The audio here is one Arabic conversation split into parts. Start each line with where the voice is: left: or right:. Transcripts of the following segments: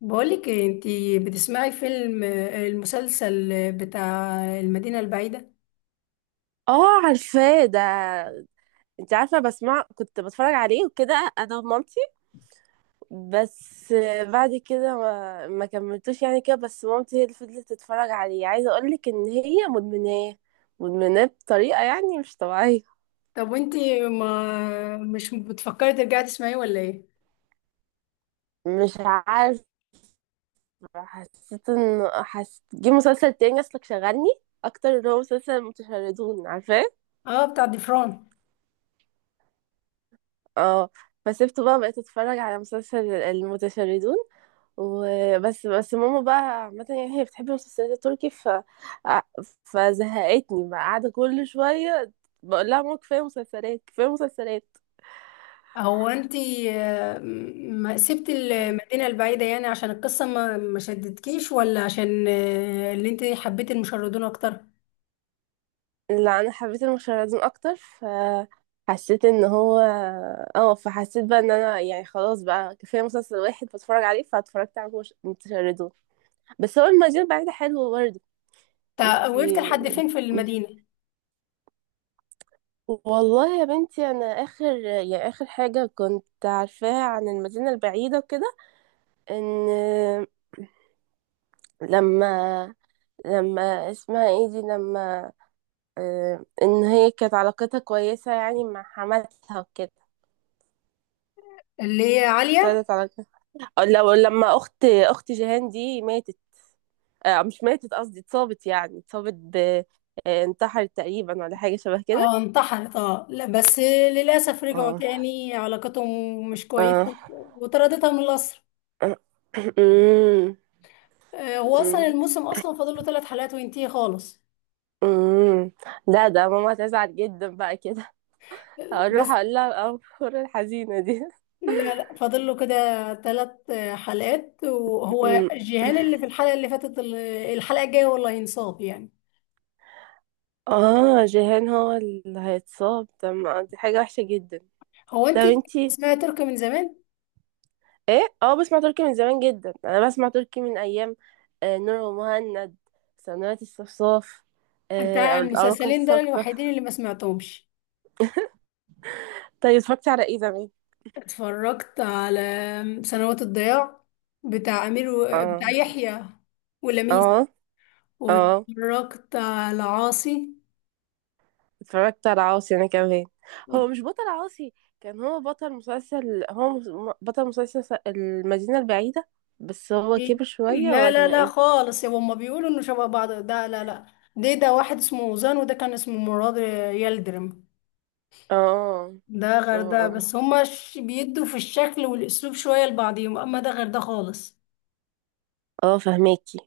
left: بقولك إيه، انتي بتسمعي فيلم المسلسل بتاع المدينة البعيدة؟
right: اه، عارفاه ده. انت عارفه بسمع كنت بتفرج عليه وكده انا ومامتي بس. بعد كده ما كملتوش يعني كده. بس مامتي هي اللي فضلت تتفرج عليه. عايزه اقولك ان هي مدمناه بطريقه يعني مش طبيعيه.
left: طب وانتي ما مش بتفكري ترجعي تسمعيه ولا ايه؟
right: مش عارفه، حسيت جه مسلسل تاني اصلك شغلني اكتر، اللي هو مسلسل المتشردون، عارفاه؟
left: اه، بتاع ضفران.
right: اه، فسبته بقى، بقيت اتفرج على مسلسل المتشردون وبس. بس ماما بقى عامة يعني هي بتحب المسلسلات التركي، ف ع- فزهقتني بقى، قاعدة كل شوية بقول لها ماما كفاية مسلسلات كفاية مسلسلات.
left: هو انتي، ما سبتي المدينة البعيدة يعني عشان القصة ما شدتكيش، ولا عشان اللي انتي حبيتي المشردون اكتر؟
right: لا، أنا حبيت المشاهدين أكتر، فحسيت إن هو، اه، فحسيت بقى إن أنا يعني خلاص بقى كفاية مسلسل واحد بتفرج عليه، فاتفرجت على متشردون. بس هو المدينة البعيدة حلوة برضه.
left: وقفت
right: انتي،
left: لحد فين في المدينة؟
right: والله يا بنتي انا اخر يعني اخر حاجه كنت عارفاها عن المدينه البعيده وكده ان، لما، لما اسمها ايه دي، لما ان هي كانت علاقتها كويسة يعني مع حماتها وكده.
left: اللي هي عالية.
right: ابتدت علاقتها أو لو لما اخت جيهان دي ماتت. مش ماتت قصدي اتصابت، يعني اتصابت ب، انتحرت تقريبا ولا حاجة شبه كده.
left: اه، انتحرت. اه لا، بس للأسف رجعوا
right: اه،
left: تاني علاقتهم مش كويسة
right: اه.
left: وطردتها من القصر.
right: أمم،
left: هو اصلا
right: أمم،
left: الموسم اصلا فاضل له 3 حلقات وينتهي خالص.
right: أمم. لا، ده ماما هتزعل جدا بقى كده، هروح
left: بس
right: اقول لها الاخبار الحزينة دي.
left: لا لا، فاضل له كده 3 حلقات، وهو جيهان اللي في الحلقه اللي فاتت، الحلقه الجايه والله ينصاب يعني.
right: اه جيهان هو اللي هيتصاب؟ طب ما دي حاجة وحشة جدا.
left: هو
right: طب
left: انت
right: انتي
left: اسمها تركي من زمان.
right: ايه؟ اه، بسمع تركي من زمان جدا، انا بسمع تركي من ايام آه نور ومهند، سنوات الصفصاف،
left: انت
right: او الاراكم
left: المسلسلين دول
right: الساقطة.
left: الوحيدين اللي ما سمعتهمش.
right: طيب اتفرجتي على ايه زمان؟
left: اتفرجت على سنوات الضياع، بتاع امير
right: اه،
left: بتاع يحيى ولميس،
right: اه، اه.
left: واتفرجت على عاصي.
right: اتفرجت على عاصي انا كمان. هو مش بطل عاصي كان هو بطل مسلسل، بطل المدينة البعيدة؟ بس هو
left: إيه؟
right: كبر شوية
left: لا لا
right: ولا
left: لا
right: ايه؟
left: خالص، يا هما بيقولوا انه شبه بعض، ده لا لا. ده واحد اسمه وزان، وده كان اسمه مراد يلدرم.
right: اه،
left: ده
right: اه،
left: غير ده،
right: اه،
left: بس هما ش- بيدوا في الشكل والاسلوب شوية لبعضهم، اما ده غير ده خالص.
right: اه، فهماكي.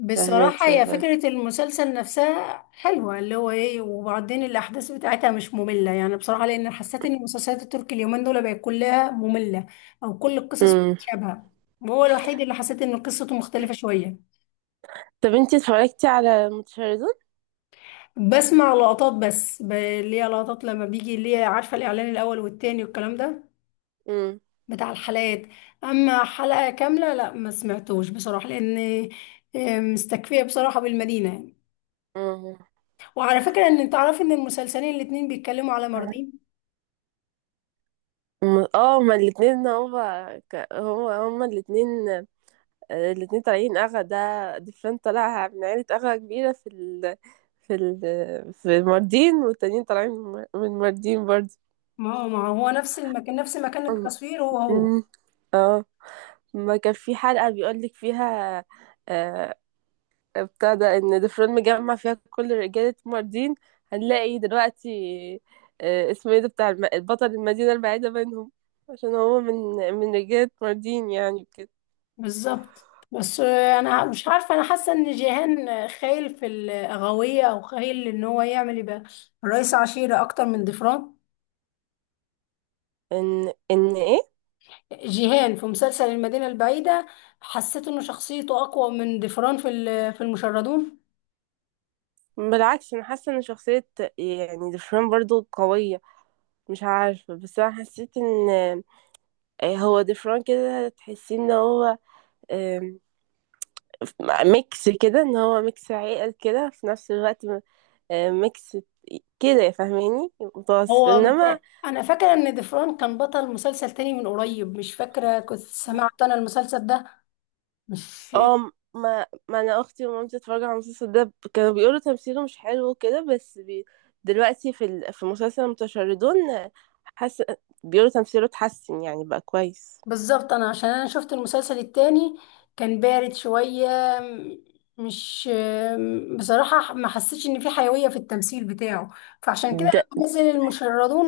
left: بصراحة
right: فهمك
left: هي
right: يابا.
left: فكرة المسلسل نفسها حلوة، اللي هو ايه، وبعدين الأحداث بتاعتها مش مملة يعني بصراحة، لأن حسيت إن المسلسلات التركي اليومين دول بقت كلها مملة، أو كل القصص
right: امم.
left: متشابهة، وهو الوحيد اللي حسيت إن قصته مختلفة شوية.
right: طب انتي اتفرجتي على متشردون؟
left: بسمع لقطات بس، ب- اللي هي لقطات لما بيجي، اللي هي عارفة الإعلان الأول والتاني والكلام ده
right: امم،
left: بتاع الحلقات. أما حلقة كاملة لا، ما سمعتوش بصراحة، لأن مستكفية بصراحة بالمدينة يعني.
right: امم.
left: وعلى فكرة، إن تعرف إن المسلسلين الاتنين بيتكلموا على ماردين.
right: اه، هما الاتنين هما هما الاتنين، الاتنين طالعين اغا ده. ديفلان طالع من عيلة اغا كبيرة في في في الماردين، والتانيين طالعين من الماردين برضه.
left: ما هو نفس المكان، نفس مكان
right: أم-
left: التصوير هو هو.
right: أم. اه، ما كان في حلقة بيقولك فيها، آه، ابتدى ان دفرون مجمع فيها كل رجالة ماردين، هنلاقي دلوقتي اسمه ايه ده بتاع البطل المدينة البعيدة بينهم، عشان هو من رجالة ماردين يعني كده.
left: بالظبط. بس أنا مش عارفة، أنا حاسة إن جيهان خايل في الأغاوية، أو خايل إن هو يعمل يبقى رئيس عشيرة أكتر من ضفران.
right: ان ايه.
left: جيهان في مسلسل المدينة البعيدة حسيت إن شخصيته أقوى من ضفران في في المشردون.
right: بالعكس، انا حاسة ان شخصية يعني دفرون برضو قوية. مش عارفة، بس انا حسيت ان، هو دفرون كده تحسي ان هو، آم، ميكس كده، ان هو ميكس عقل كده في نفس الوقت، ميكس كده فاهماني، متوسط،
left: هو من
right: انما
left: أنا فاكرة إن ضفران كان بطل مسلسل تاني من قريب، مش فاكرة كنت سمعت أنا المسلسل ده مش
right: اه. ما انا اختي ومامتي اتفرجوا على المسلسل ده، كانوا بيقولوا تمثيله مش حلو وكده، بس دلوقتي في في مسلسل المتشردون، حس بيقولوا تمثيله اتحسن يعني بقى كويس.
left: بالظبط. أنا عشان أنا شفت المسلسل التاني كان بارد شوية، م- مش بصراحة ما حسيتش إن في حيوية في التمثيل بتاعه، فعشان كده
right: ده
left: لما نزل المشردون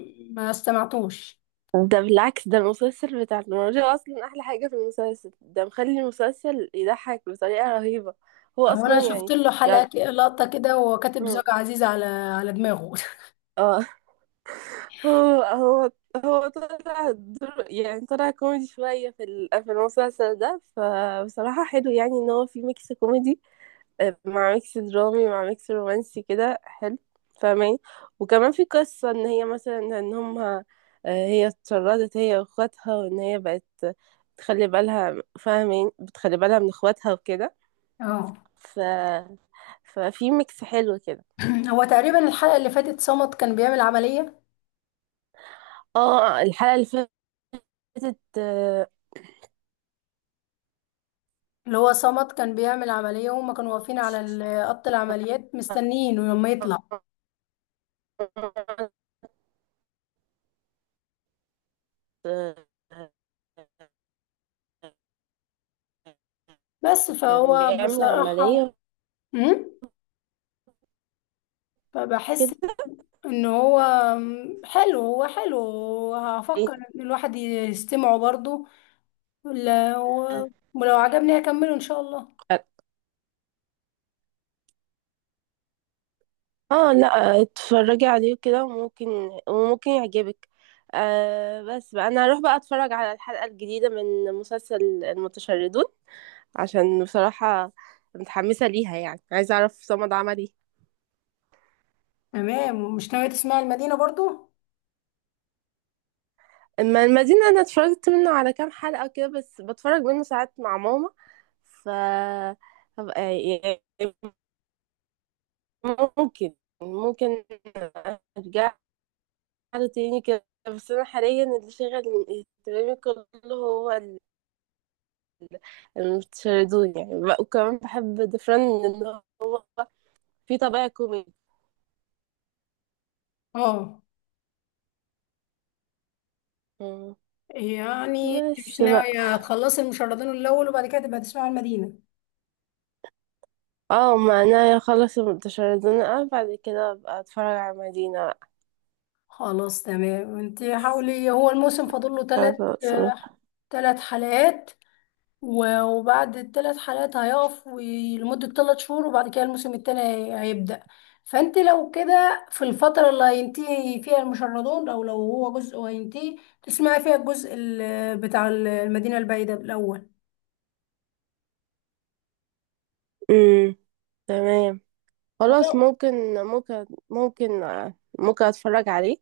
left: ما استمعتوش.
right: ده بالعكس، ده المسلسل بتاع المراجعة اصلا احلى حاجة في المسلسل ده، مخلي المسلسل يضحك بطريقة رهيبة. هو
left: هو
right: اصلا
left: انا شفت
right: يعني،
left: له
right: يعني.
left: لقطه كده، وهو كاتب
right: مم.
left: زوجة عزيزة على دماغه.
right: اه، هو هو طلع دور يعني طلع كوميدي شوية في في المسلسل ده، فبصراحة حلو يعني ان هو في ميكس كوميدي مع ميكس درامي مع ميكس رومانسي كده، حلو فاهمين. وكمان في قصة ان هي مثلا ان هم، آه، هي اتشردت هي واخواتها، وان هي بقت تخلي بالها فاهمين، بتخلي بالها من اخواتها وكده،
left: اه.
right: ف... ففي ميكس حلو كده.
left: هو تقريبا الحلقه اللي فاتت صمت كان بيعمل عمليه.
right: اه الحلقة اللي فاتت،
left: اللي هو صمت كان بيعمل عمليه، وهما كانوا واقفين على خط العمليات
right: آه،
left: مستنيين لما يطلع.
right: آآ
left: بس
right: كان
left: فهو
right: بيعمل
left: بصراحه،
right: عملية
left: امم، فبحس
right: كده.
left: ان هو حلو، هو حلو. هفكر ان الواحد يستمعه برضه، ولا- ولو عجبني هكمله ان شاء الله.
right: آه لأ، اتفرّجي عليه وكده وممكن، وممكن يعجبِك. بس بقى أنا هاروح بقى أتفرّج على الحلقة الجديدة من مسلسل المتشردون، عشان بصراحة متحمسة ليها يعني، عايزة أعرف صمد عمل إيه.
left: تمام، ومش ناوية تسمعي المدينه برضه؟
right: أمّا المدينة أنا اتفرّجت منه على كام حلقة كده، بس باتفرّج منه ساعات مع ماما، ف هابقى ممكن، ممكن أرجع له تاني كده. بس أنا حاليًا اللي شاغل اهتمامي كلّه هو الشيراتون يعني بقى، وكمان باحب ديفران لإن هو فيه طابع كوميدي.
left: اه،
right: إمم.
left: يعني انت مش
right: بس بقى،
left: ناوية تخلصي المشردين الأول، وبعد كده تبقى تسمعي المدينة؟
right: آه ما أنا أخلّص الشيراتون أوي بعد كده أبقى أتفرّج على مدينة بقى.
left: خلاص تمام، انت حاولي. هو الموسم فاضل له ثلاث
right: خلاص.
left: ثلاث حلقات، و- وبعد الـ3 حلقات هيقف لمدة 3 شهور، وبعد كده الموسم التاني هيبدأ. فانت لو كده في الفترة اللي هينتهي فيها المشردون، او لو هو جزء وهينتهي، تسمعي فيها الجزء بتاع المدينة البعيدة الأول.
right: إمم، تمام، خلاص ممكن، ممكن، ممكن أتفرّج عليه.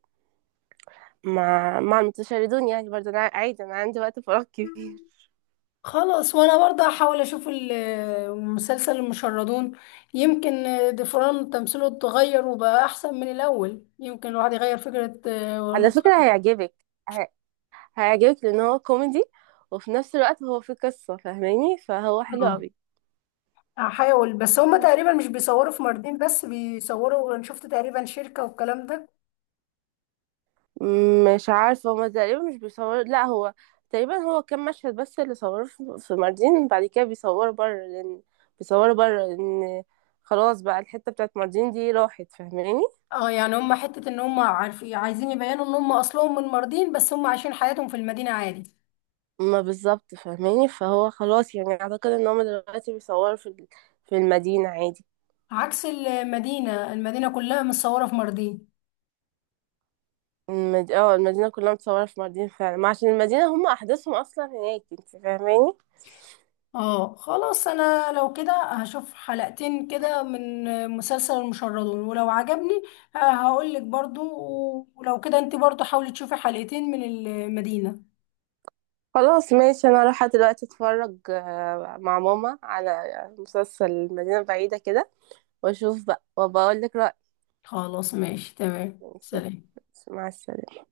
right: ما تشردوني يعني برضه، انا عادي انا عندي وقت فراغ كبير.
left: خلاص، وانا برضه هحاول اشوف مسلسل المشردون. يمكن دفران تمثيله اتغير وبقى احسن من الاول، يمكن الواحد يغير فكرة
right: على فكرة
left: ونظرة
right: هيعجبك، ه- هيعجبك لان هو كوميدي، وفي نفس الوقت هو فيه قصة فاهماني، فهو حلو
left: عنه.
right: قوي.
left: هحاول، بس هما تقريبا مش بيصوروا في ماردين بس، بيصوروا، انا شفت تقريبا شركة والكلام ده.
right: مش عارفة، هما تقريبا مش بيصور، لا هو تقريبا هو كام مشهد بس اللي صوروه في ماردين، بعد كده بيصوروا بره لأن، بيصوروا بره لأن خلاص بقى الحتة بتاعت ماردين دي راحت فاهماني.
left: اه يعني، هما حتة ان هما عارفين عايزين يبينوا ان هما اصلهم من ماردين، بس هما عايشين حياتهم في المدينة عادي.
right: ما بالظبط فاهماني، فهو خلاص يعني أعتقد إن هما دلوقتي بيصوروا في في المدينة عادي.
left: عكس المدينة، المدينة كلها متصورة في ماردين.
right: اه المدينة كلها متصورة في مالديف فعلا، ما عشان المدينة هم أحداثهم أصلا هناك انت فاهماني.
left: اه خلاص، انا لو كده هشوف حلقتين كده من مسلسل المشردون، ولو عجبني هقول لك برضو، ولو كده انت برضو حاولي تشوفي حلقتين من المدينة.
right: خلاص ماشي، أنا رايحة دلوقتي أتفرج مع ماما على مسلسل المدينة البعيدة كده، وأشوف بقى وبقول لك رأيي.
left: خلاص ماشي، تمام،
right: ماشي،
left: سلام.
right: مع السلامة.